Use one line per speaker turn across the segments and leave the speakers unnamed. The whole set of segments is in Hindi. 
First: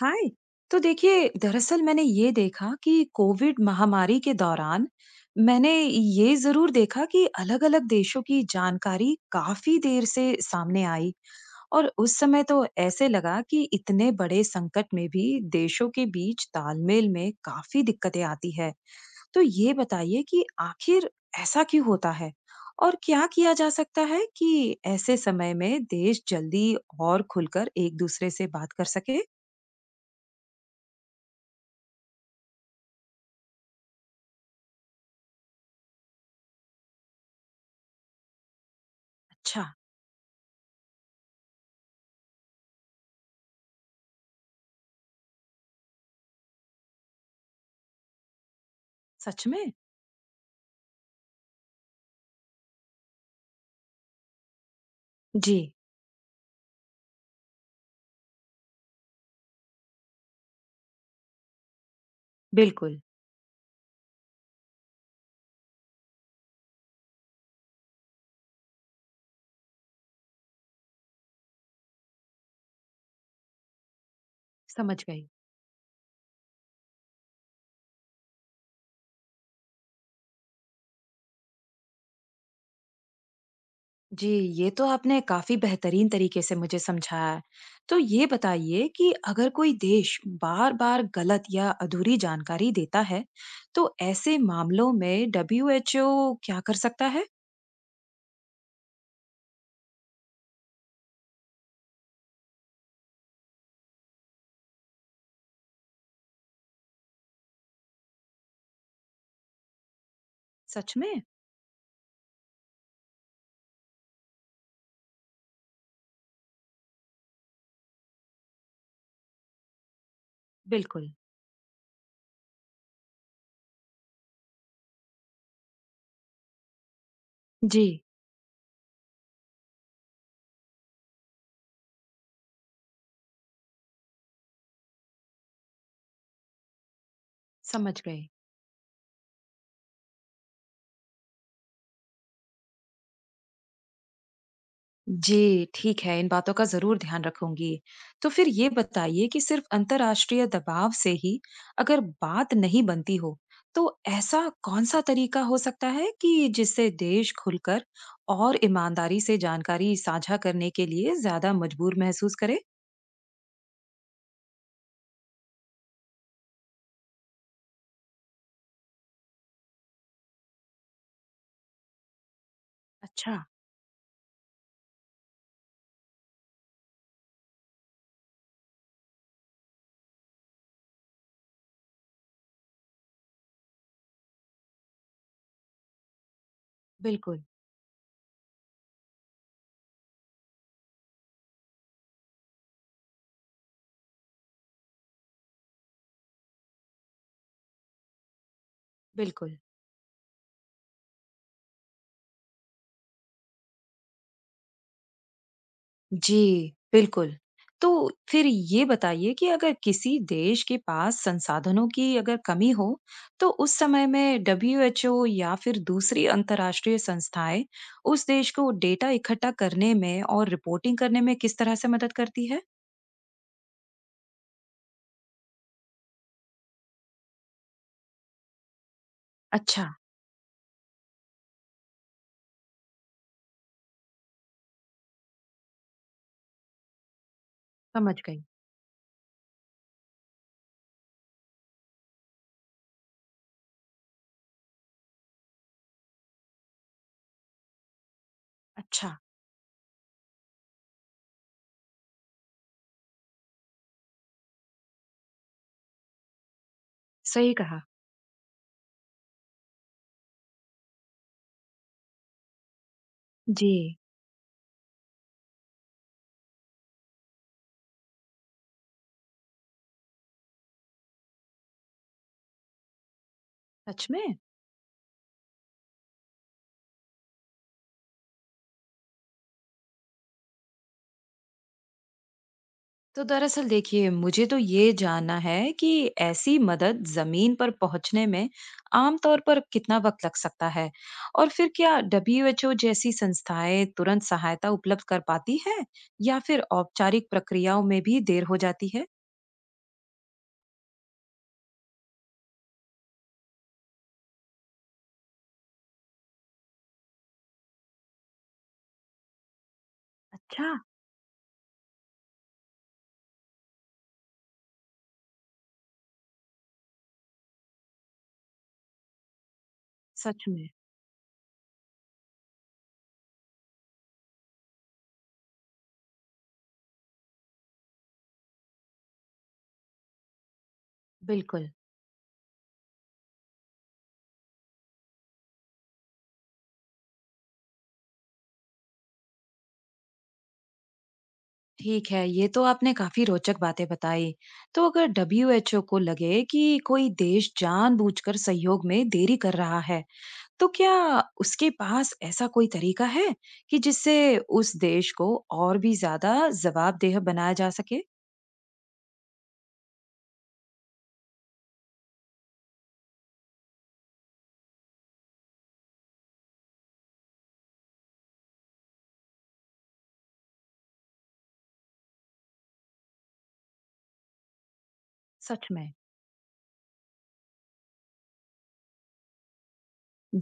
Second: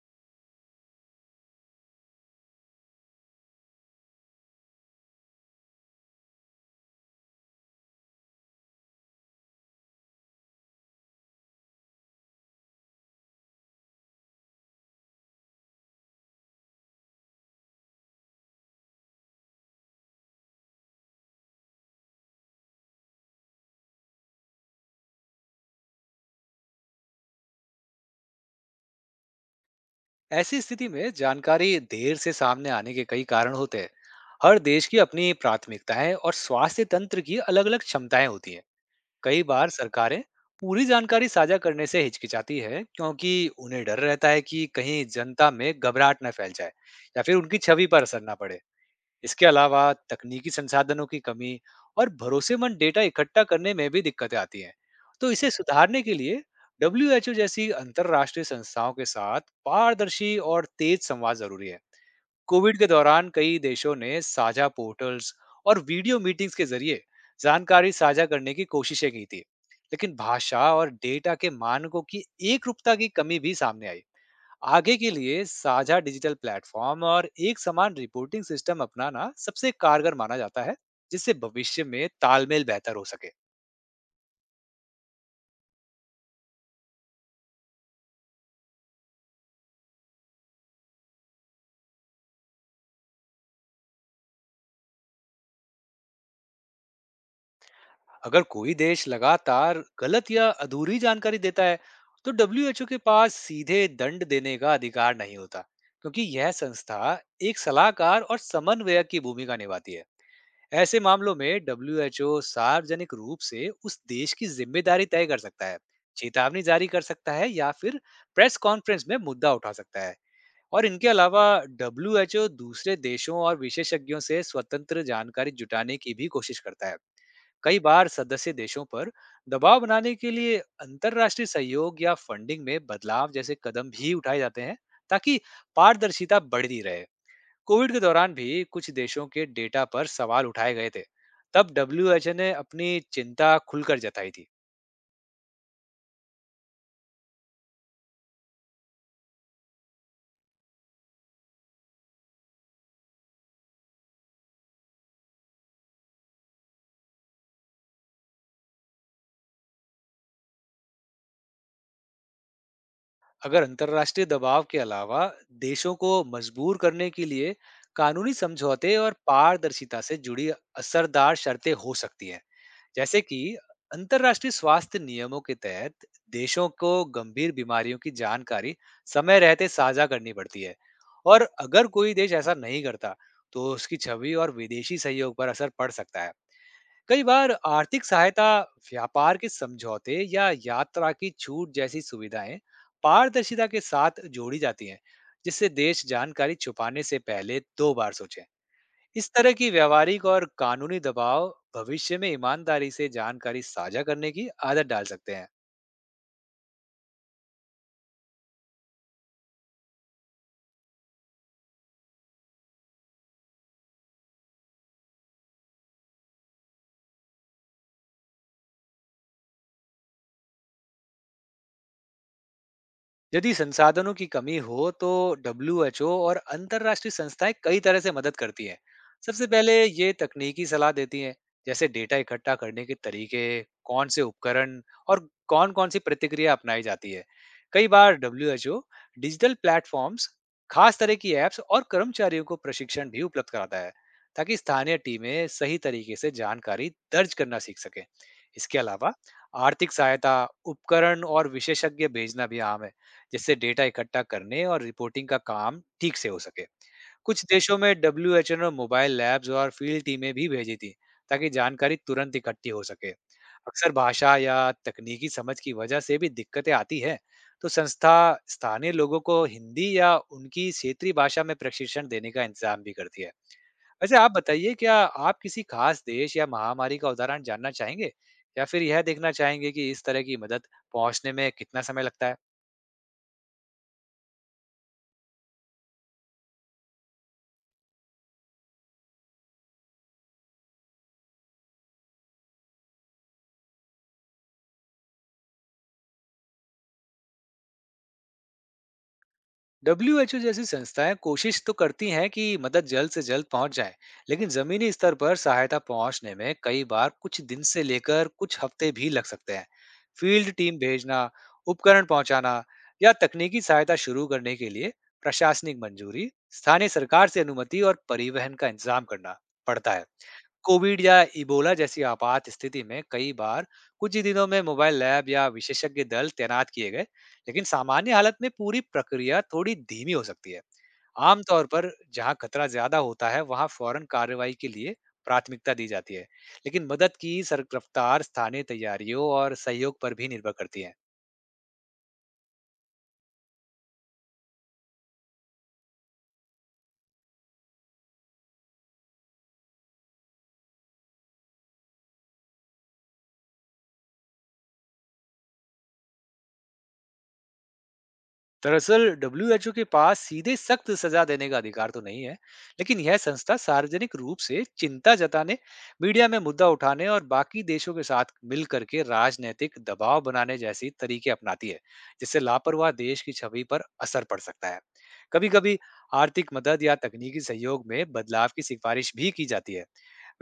हाय। तो देखिए, दरअसल मैंने ये देखा कि कोविड महामारी के दौरान मैंने ये जरूर देखा कि अलग-अलग देशों की जानकारी काफी देर से सामने आई। और उस समय तो ऐसे लगा कि इतने बड़े संकट में भी देशों के बीच तालमेल में काफी दिक्कतें आती है। तो ये बताइए कि आखिर ऐसा क्यों होता है और क्या किया जा सकता है कि ऐसे समय में देश जल्दी और खुलकर एक दूसरे से बात कर सके।
ऐसी स्थिति में जानकारी देर से सामने आने के कई कारण होते हैं। हर देश की अपनी प्राथमिकताएं और स्वास्थ्य तंत्र की अलग अलग क्षमताएं होती हैं। कई
अच्छा।
बार सरकारें पूरी जानकारी साझा करने से हिचकिचाती है, क्योंकि उन्हें डर रहता है कि कहीं जनता में घबराहट न फैल जाए या फिर उनकी छवि पर असर न पड़े। इसके
सच में?
अलावा तकनीकी संसाधनों की कमी और भरोसेमंद डेटा इकट्ठा करने में भी दिक्कतें आती हैं। तो इसे
जी,
सुधारने के लिए डब्ल्यू एच ओ जैसी अंतर्राष्ट्रीय संस्थाओं के साथ पारदर्शी और तेज संवाद जरूरी है। कोविड के
बिल्कुल,
दौरान कई देशों ने साझा पोर्टल्स और वीडियो मीटिंग्स के जरिए जानकारी साझा करने की कोशिशें की थी, लेकिन भाषा और डेटा के मानकों की एकरूपता की कमी भी सामने आई। आगे
समझ
के
गई।
लिए साझा डिजिटल प्लेटफॉर्म और एक समान रिपोर्टिंग सिस्टम अपनाना सबसे कारगर माना जाता है, जिससे भविष्य में तालमेल बेहतर हो सके।
जी, ये तो आपने काफ़ी बेहतरीन तरीके से मुझे समझाया है। तो ये बताइए कि अगर कोई देश बार-बार गलत या अधूरी जानकारी देता है, तो ऐसे मामलों में डब्ल्यूएचओ क्या कर सकता है?
अगर कोई देश लगातार गलत या अधूरी जानकारी देता है तो डब्ल्यू एच ओ के पास सीधे दंड देने का अधिकार नहीं होता, क्योंकि यह संस्था एक सलाहकार और समन्वयक की भूमिका निभाती है।
सच
ऐसे
में?
मामलों में डब्ल्यूएचओ सार्वजनिक रूप से उस देश की जिम्मेदारी तय कर सकता है, चेतावनी जारी कर सकता है या फिर प्रेस कॉन्फ्रेंस में मुद्दा उठा सकता है। और इनके
बिल्कुल।
अलावा डब्ल्यूएचओ दूसरे देशों और विशेषज्ञों से स्वतंत्र जानकारी जुटाने की भी कोशिश करता है। कई
जी,
बार सदस्य देशों पर दबाव बनाने के लिए अंतर्राष्ट्रीय सहयोग या फंडिंग में बदलाव जैसे कदम भी उठाए जाते हैं, ताकि पारदर्शिता बढ़ती रहे। कोविड
समझ
के
गई।
दौरान भी कुछ देशों के डेटा पर सवाल उठाए गए थे। तब डब्ल्यू ने अपनी चिंता खुलकर जताई थी।
जी, ठीक है, इन बातों का ज़रूर ध्यान रखूँगी। तो फिर ये बताइए कि सिर्फ़ अंतर्राष्ट्रीय दबाव से ही अगर बात नहीं बनती हो, तो ऐसा कौन-सा तरीका हो सकता है कि जिससे देश खुलकर और ईमानदारी से जानकारी साझा करने के लिए ज़्यादा मजबूर महसूस करे?
अगर अंतर्राष्ट्रीय दबाव के अलावा देशों को मजबूर करने के लिए कानूनी समझौते और पारदर्शिता से जुड़ी असरदार शर्तें हो सकती हैं। जैसे
अच्छा,
कि अंतर्राष्ट्रीय स्वास्थ्य नियमों के तहत देशों को गंभीर बीमारियों की जानकारी समय रहते साझा करनी पड़ती है, और अगर कोई देश ऐसा नहीं करता तो उसकी छवि और विदेशी सहयोग पर असर पड़ सकता है। कई
बिल्कुल,
बार आर्थिक सहायता, व्यापार के समझौते या यात्रा की छूट जैसी सुविधाएं पारदर्शिता के साथ जोड़ी जाती हैं, जिससे देश जानकारी छुपाने से पहले दो बार सोचें। इस तरह
बिल्कुल।
की व्यवहारिक और कानूनी दबाव भविष्य में ईमानदारी से जानकारी साझा करने की आदत डाल सकते हैं।
जी, बिल्कुल। तो फिर ये बताइए कि अगर किसी देश के पास संसाधनों की अगर कमी हो, तो उस समय में डब्ल्यूएचओ या फिर दूसरी अंतर्राष्ट्रीय संस्थाएँ उस देश को डेटा इकट्ठा करने में और रिपोर्टिंग करने में किस तरह से मदद करती है?
यदि संसाधनों की कमी हो तो डब्ल्यूएचओ और अंतरराष्ट्रीय संस्थाएं कई तरह से मदद करती हैं। सबसे पहले
अच्छा,
ये तकनीकी सलाह देती हैं, जैसे डेटा इकट्ठा करने के तरीके, कौन से उपकरण और कौन कौन सी प्रतिक्रिया अपनाई जाती है। कई बार
समझ गई।
डब्ल्यूएचओ डिजिटल प्लेटफॉर्म्स, खास तरह की एप्स और कर्मचारियों को प्रशिक्षण भी उपलब्ध कराता है, ताकि स्थानीय टीमें सही तरीके से जानकारी दर्ज करना सीख सकें। इसके
अच्छा,
अलावा आर्थिक सहायता, उपकरण और विशेषज्ञ भेजना भी आम है, जिससे डेटा इकट्ठा करने और रिपोर्टिंग का काम ठीक से हो सके। कुछ
सही
देशों
कहा।
में डब्ल्यू एच एन और मोबाइल लैब्स और फील्ड टीमें भी भेजी थी, ताकि जानकारी तुरंत इकट्ठी हो सके। अक्सर
जी,
भाषा या तकनीकी समझ की वजह से भी दिक्कतें आती है, तो संस्था स्थानीय लोगों को हिंदी या उनकी क्षेत्रीय भाषा में प्रशिक्षण देने का इंतजाम भी करती है।
सच
वैसे आप
में?
बताइए, क्या आप किसी खास देश या महामारी का उदाहरण जानना चाहेंगे या फिर यह देखना चाहेंगे कि इस तरह की मदद पहुंचने में कितना समय लगता है?
तो दरअसल देखिए, मुझे तो ये जानना है कि ऐसी मदद जमीन पर पहुंचने में आमतौर पर कितना वक्त लग सकता है और फिर क्या डब्ल्यूएचओ जैसी संस्थाएं तुरंत सहायता उपलब्ध कर पाती है या फिर औपचारिक प्रक्रियाओं में भी देर हो जाती है।
डब्ल्यूएचओ जैसी संस्थाएं कोशिश तो करती हैं कि मदद जल्द से जल्द पहुंच जाए, लेकिन जमीनी स्तर पर सहायता पहुंचने में कई बार कुछ दिन से लेकर कुछ हफ्ते भी लग सकते हैं। फील्ड
अच्छा।
टीम भेजना, उपकरण पहुंचाना या तकनीकी सहायता शुरू करने के लिए प्रशासनिक मंजूरी, स्थानीय सरकार से अनुमति और परिवहन का इंतजाम करना पड़ता है।
सच में।
कोविड या इबोला जैसी आपात स्थिति में कई बार कुछ ही दिनों में मोबाइल लैब या विशेषज्ञ दल तैनात किए गए, लेकिन सामान्य हालत में पूरी प्रक्रिया थोड़ी धीमी हो सकती है। आमतौर
बिल्कुल।
पर जहां खतरा ज्यादा होता है वहां फौरन कार्रवाई के लिए प्राथमिकता दी जाती है, लेकिन मदद की सर रफ्तार स्थानीय तैयारियों और सहयोग पर भी निर्भर करती है।
ठीक है, ये तो आपने काफी रोचक बातें बताई। तो अगर डब्ल्यूएचओ को लगे कि कोई देश जानबूझकर सहयोग में देरी कर रहा है, तो क्या उसके पास ऐसा कोई तरीका है कि जिससे उस देश को और भी ज्यादा जवाबदेह बनाया जा सके?
दरअसल डब्ल्यूएचओ के पास सीधे सख्त सजा देने का अधिकार तो नहीं है, लेकिन यह संस्था सार्वजनिक रूप से चिंता जताने, मीडिया में मुद्दा उठाने और बाकी देशों के साथ मिल करके राजनीतिक दबाव बनाने जैसी तरीके अपनाती है, जिससे लापरवाह देश की छवि पर असर पड़ सकता है।
सच
कभी-कभी
में।
आर्थिक मदद या तकनीकी सहयोग में बदलाव की सिफारिश भी की जाती है।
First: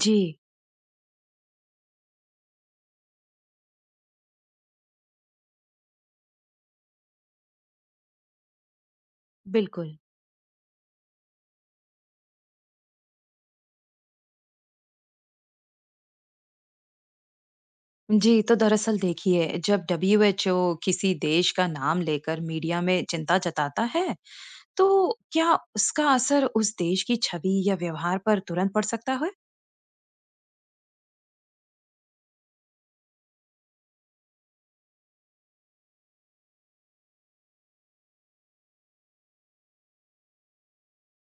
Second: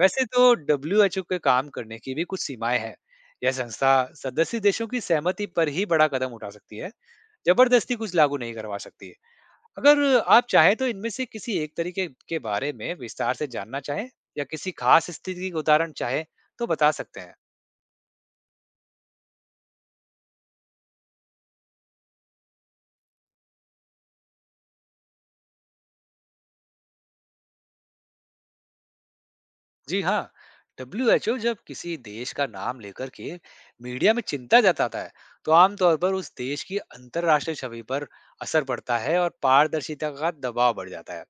वैसे
जी।
तो डब्ल्यूएचओ के काम करने की भी कुछ सीमाएं हैं। यह संस्था सदस्य देशों की सहमति पर ही बड़ा कदम उठा सकती है, जबरदस्ती कुछ लागू नहीं करवा सकती है।
बिल्कुल।
अगर आप चाहें तो इनमें से किसी एक तरीके के बारे में विस्तार से जानना चाहें या किसी खास स्थिति का उदाहरण चाहें तो बता सकते हैं।
जी, तो दरअसल देखिए, जब डब्ल्यूएचओ किसी देश का नाम लेकर मीडिया में चिंता जताता है, तो क्या उसका असर उस देश की छवि या व्यवहार पर तुरंत पड़ सकता है।
जी हाँ, डब्ल्यूएचओ जब किसी देश का नाम लेकर के मीडिया में चिंता जताता है, तो आमतौर पर उस देश की अंतर्राष्ट्रीय छवि पर असर पड़ता है और पारदर्शिता का दबाव बढ़ जाता है।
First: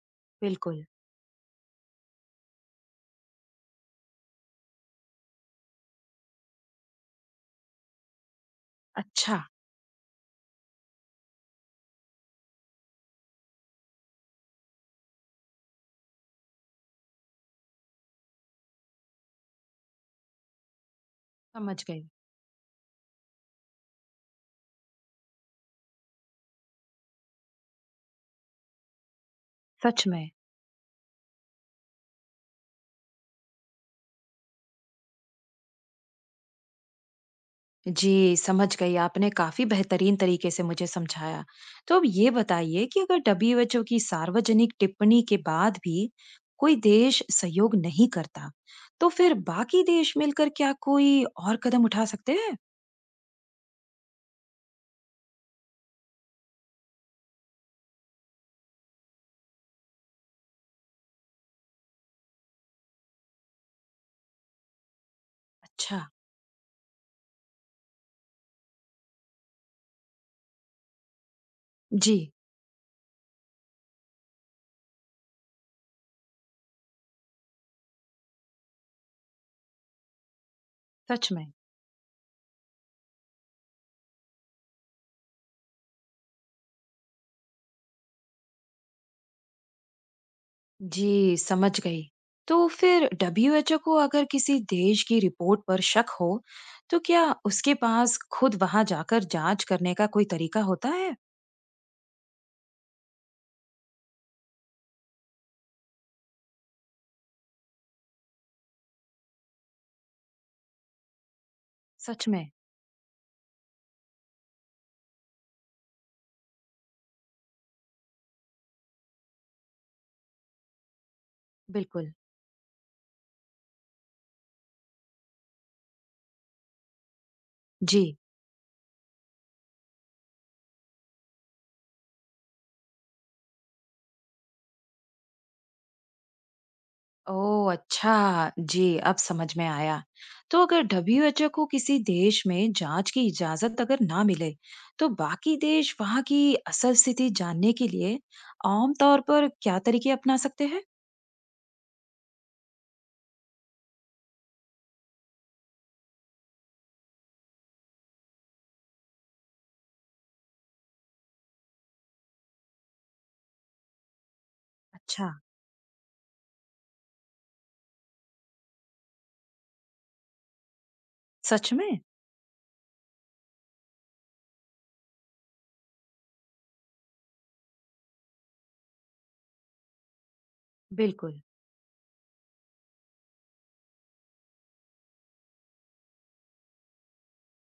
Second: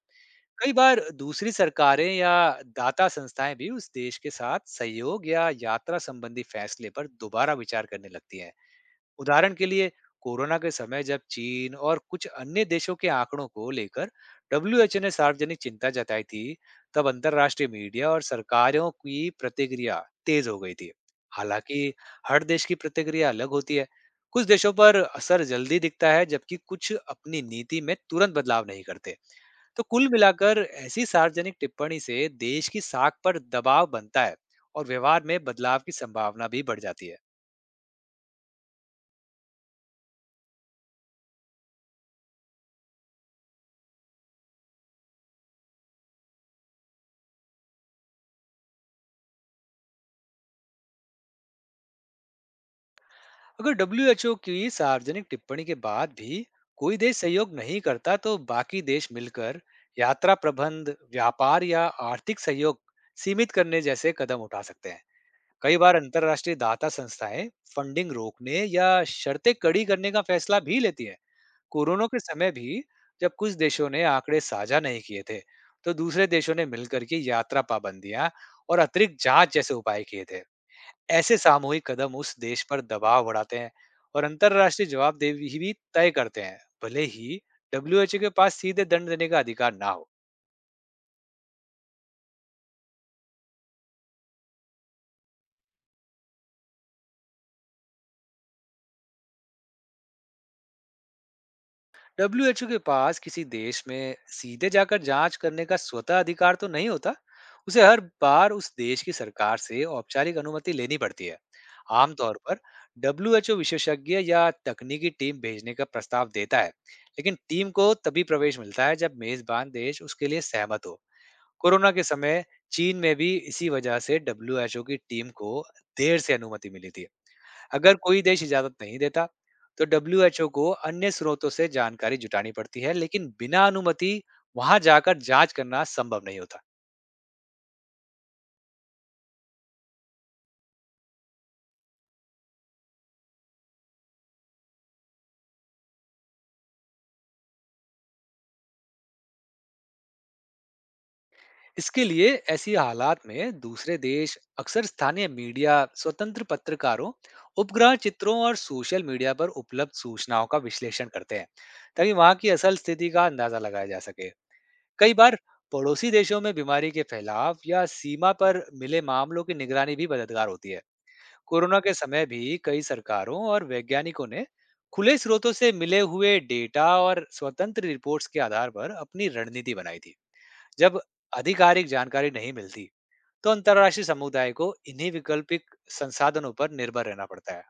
कई
बिल्कुल।
बार दूसरी सरकारें या दाता संस्थाएं भी उस देश के साथ सहयोग या यात्रा संबंधी फैसले पर दोबारा विचार करने लगती हैं।
अच्छा।
उदाहरण के लिए, कोरोना के समय जब चीन और कुछ अन्य देशों के आंकड़ों को लेकर डब्ल्यूएचओ ने सार्वजनिक चिंता जताई थी, तब अंतरराष्ट्रीय मीडिया और सरकारों की प्रतिक्रिया तेज हो गई थी। हालांकि
समझ गई।
हर देश की प्रतिक्रिया अलग होती है। कुछ देशों पर असर जल्दी दिखता है, जबकि कुछ अपनी नीति में तुरंत बदलाव नहीं करते। तो
सच
कुल
में।
मिलाकर ऐसी सार्वजनिक टिप्पणी से देश की साख पर दबाव बनता है और व्यवहार में बदलाव की संभावना भी बढ़ जाती है।
जी, समझ गई। आपने काफ़ी बेहतरीन तरीके से मुझे समझाया। तो अब ये बताइए कि अगर डब्ल्यूएचओ की सार्वजनिक टिप्पणी के बाद भी कोई देश सहयोग नहीं करता, तो फिर बाकी देश मिलकर क्या कोई और कदम उठा सकते हैं?
अगर डब्ल्यूएचओ की सार्वजनिक टिप्पणी के बाद भी कोई देश सहयोग नहीं करता तो बाकी देश मिलकर यात्रा प्रबंध, व्यापार या आर्थिक सहयोग सीमित करने जैसे कदम उठा सकते हैं। कई बार
अच्छा।
अंतरराष्ट्रीय दाता संस्थाएं फंडिंग रोकने या शर्तें कड़ी करने का फैसला भी लेती है। कोरोना
जी।
के समय भी जब कुछ देशों ने आंकड़े साझा नहीं किए थे, तो दूसरे देशों ने मिलकर के यात्रा पाबंदियां और अतिरिक्त जांच जैसे उपाय किए थे।
सच
ऐसे
में।
सामूहिक कदम उस देश पर दबाव बढ़ाते हैं और अंतरराष्ट्रीय जवाबदेही भी तय करते हैं, भले ही डब्ल्यूएचओ के पास सीधे दंड देने का अधिकार ना हो।
जी, समझ गई। तो फिर डब्ल्यूएचओ को अगर किसी देश की रिपोर्ट पर शक हो, तो क्या उसके पास खुद वहां जाकर जांच करने का कोई तरीका होता है?
डब्ल्यूएचओ के पास किसी देश में सीधे जाकर जांच करने का स्वतः अधिकार तो नहीं होता। उसे हर बार उस देश की सरकार से औपचारिक अनुमति लेनी पड़ती है।
सच
आमतौर
में।
पर डब्ल्यूएचओ विशेषज्ञ या तकनीकी टीम भेजने का प्रस्ताव देता है, लेकिन टीम को तभी प्रवेश मिलता है जब मेजबान देश उसके लिए सहमत हो। कोरोना के
बिल्कुल।
समय चीन में भी इसी वजह से डब्ल्यूएचओ की टीम को देर से अनुमति मिली थी। अगर
जी।
कोई देश इजाज़त नहीं देता, तो डब्ल्यूएचओ को अन्य स्रोतों से जानकारी जुटानी पड़ती है, लेकिन बिना अनुमति वहाँ जाकर जाँच करना संभव नहीं होता।
ओह, अच्छा। जी, अब समझ में आया। तो अगर डब्ल्यूएचओ को किसी देश में जांच की इजाजत अगर ना मिले, तो बाकी देश वहां की असल स्थिति जानने के लिए आम तौर पर क्या तरीके अपना सकते हैं?
इसके लिए ऐसी हालात में दूसरे देश अक्सर स्थानीय मीडिया, स्वतंत्र पत्रकारों, उपग्रह चित्रों और सोशल मीडिया पर उपलब्ध सूचनाओं का विश्लेषण करते हैं, ताकि वहाँ की असल स्थिति का अंदाज़ा लगाया जा सके। कई
अच्छा।
बार पड़ोसी देशों में बीमारी के फैलाव या सीमा पर मिले मामलों की निगरानी भी मददगार होती है।
सच
कोरोना के
में।
समय भी कई सरकारों और वैज्ञानिकों ने खुले स्रोतों से मिले हुए डेटा और स्वतंत्र रिपोर्ट्स के आधार पर अपनी रणनीति बनाई थी। जब
बिल्कुल।
आधिकारिक जानकारी नहीं मिलती तो अंतर्राष्ट्रीय समुदाय को इन्हीं वैकल्पिक संसाधनों पर निर्भर रहना पड़ता है।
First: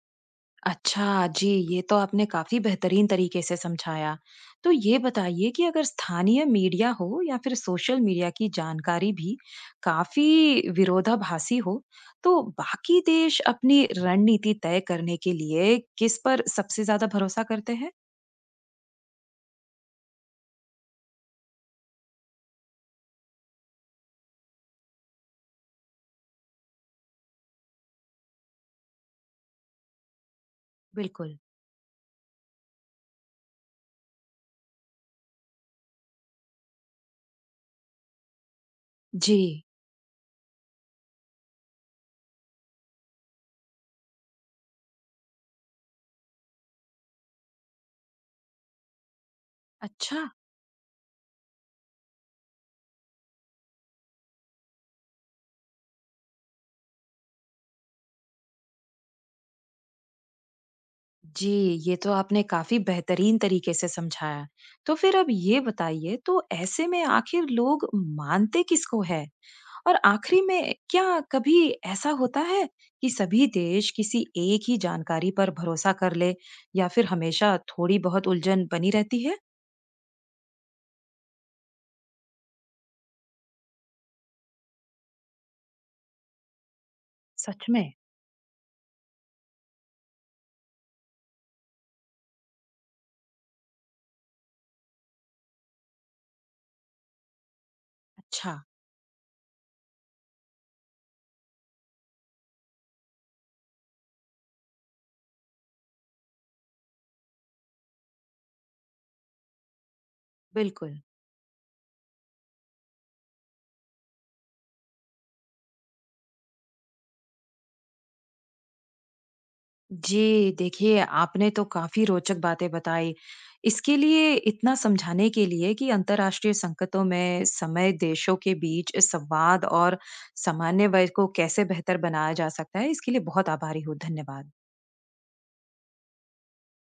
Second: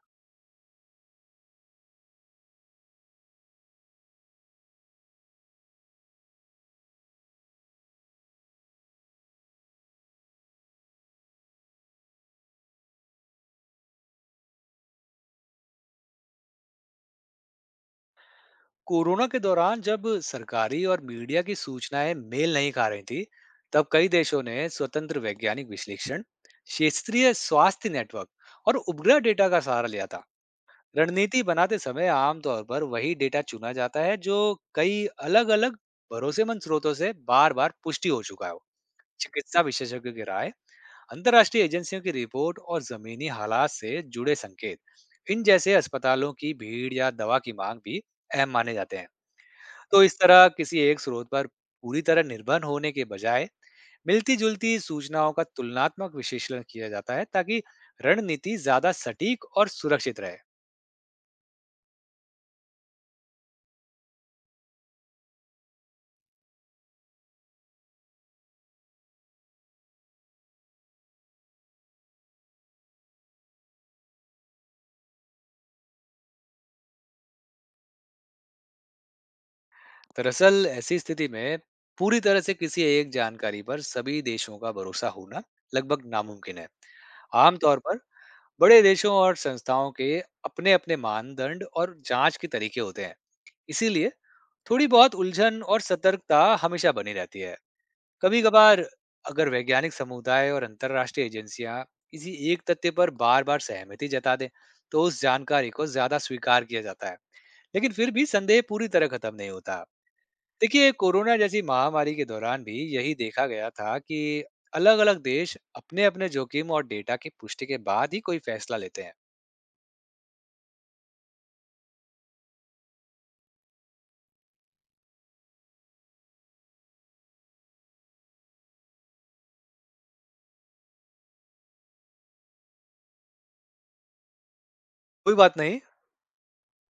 अच्छा, जी, ये तो आपने काफ़ी बेहतरीन तरीके से समझाया। तो ये बताइए कि अगर स्थानीय मीडिया हो या फिर सोशल मीडिया की जानकारी भी काफ़ी विरोधाभासी हो, तो बाकी देश अपनी रणनीति तय करने के लिए किस पर सबसे ज़्यादा भरोसा करते हैं?
कोरोना के दौरान जब सरकारी और मीडिया की सूचनाएं मेल नहीं खा रही थी, तब कई देशों ने स्वतंत्र वैज्ञानिक विश्लेषण, क्षेत्रीय स्वास्थ्य नेटवर्क और उपग्रह डेटा का सहारा लिया था।
बिल्कुल।
रणनीति बनाते समय आमतौर पर वही डेटा चुना जाता है जो कई अलग-अलग भरोसेमंद स्रोतों से बार-बार पुष्टि हो चुका हो। चिकित्सा
जी,
विशेषज्ञों की राय, अंतर्राष्ट्रीय एजेंसियों की रिपोर्ट और जमीनी हालात से जुड़े संकेत, इन जैसे अस्पतालों की भीड़ या दवा की मांग भी अहम माने जाते हैं। तो इस
अच्छा।
तरह किसी एक स्रोत पर पूरी तरह निर्भर होने के बजाय मिलती-जुलती सूचनाओं का तुलनात्मक विश्लेषण किया जाता है, ताकि रणनीति ज्यादा सटीक और सुरक्षित रहे।
जी, ये तो आपने काफ़ी बेहतरीन तरीके से समझाया। तो फिर अब ये बताइए, तो ऐसे में आखिर लोग मानते किसको है? और आखिरी में क्या कभी ऐसा होता है कि सभी देश किसी एक ही जानकारी पर भरोसा कर ले, या फिर हमेशा थोड़ी बहुत उलझन बनी रहती है?
दरअसल ऐसी स्थिति में पूरी तरह से किसी एक जानकारी पर सभी देशों का भरोसा होना लगभग नामुमकिन है।
सच
आमतौर
में।
पर बड़े देशों और संस्थाओं के अपने-अपने मानदंड और जांच के तरीके होते हैं। इसीलिए थोड़ी बहुत उलझन और सतर्कता हमेशा बनी रहती है। कभी
अच्छा,
कभार अगर वैज्ञानिक समुदाय और अंतरराष्ट्रीय एजेंसियां किसी एक तथ्य पर बार बार सहमति जता दें तो उस जानकारी को ज्यादा स्वीकार किया जाता है, लेकिन फिर भी संदेह पूरी तरह खत्म नहीं होता। देखिए
बिल्कुल।
कोरोना जैसी महामारी के दौरान भी यही देखा गया था कि अलग अलग देश अपने अपने जोखिम और डेटा की पुष्टि के बाद ही कोई फैसला लेते हैं।
जी, देखिए, आपने तो काफ़ी रोचक बातें बताई। इसके लिए, इतना समझाने के लिए कि अंतर्राष्ट्रीय संकटों में समय देशों के बीच संवाद और समन्वय को कैसे बेहतर बनाया जा सकता है, इसके लिए बहुत आभारी हूँ। धन्यवाद।
कोई बात नहीं।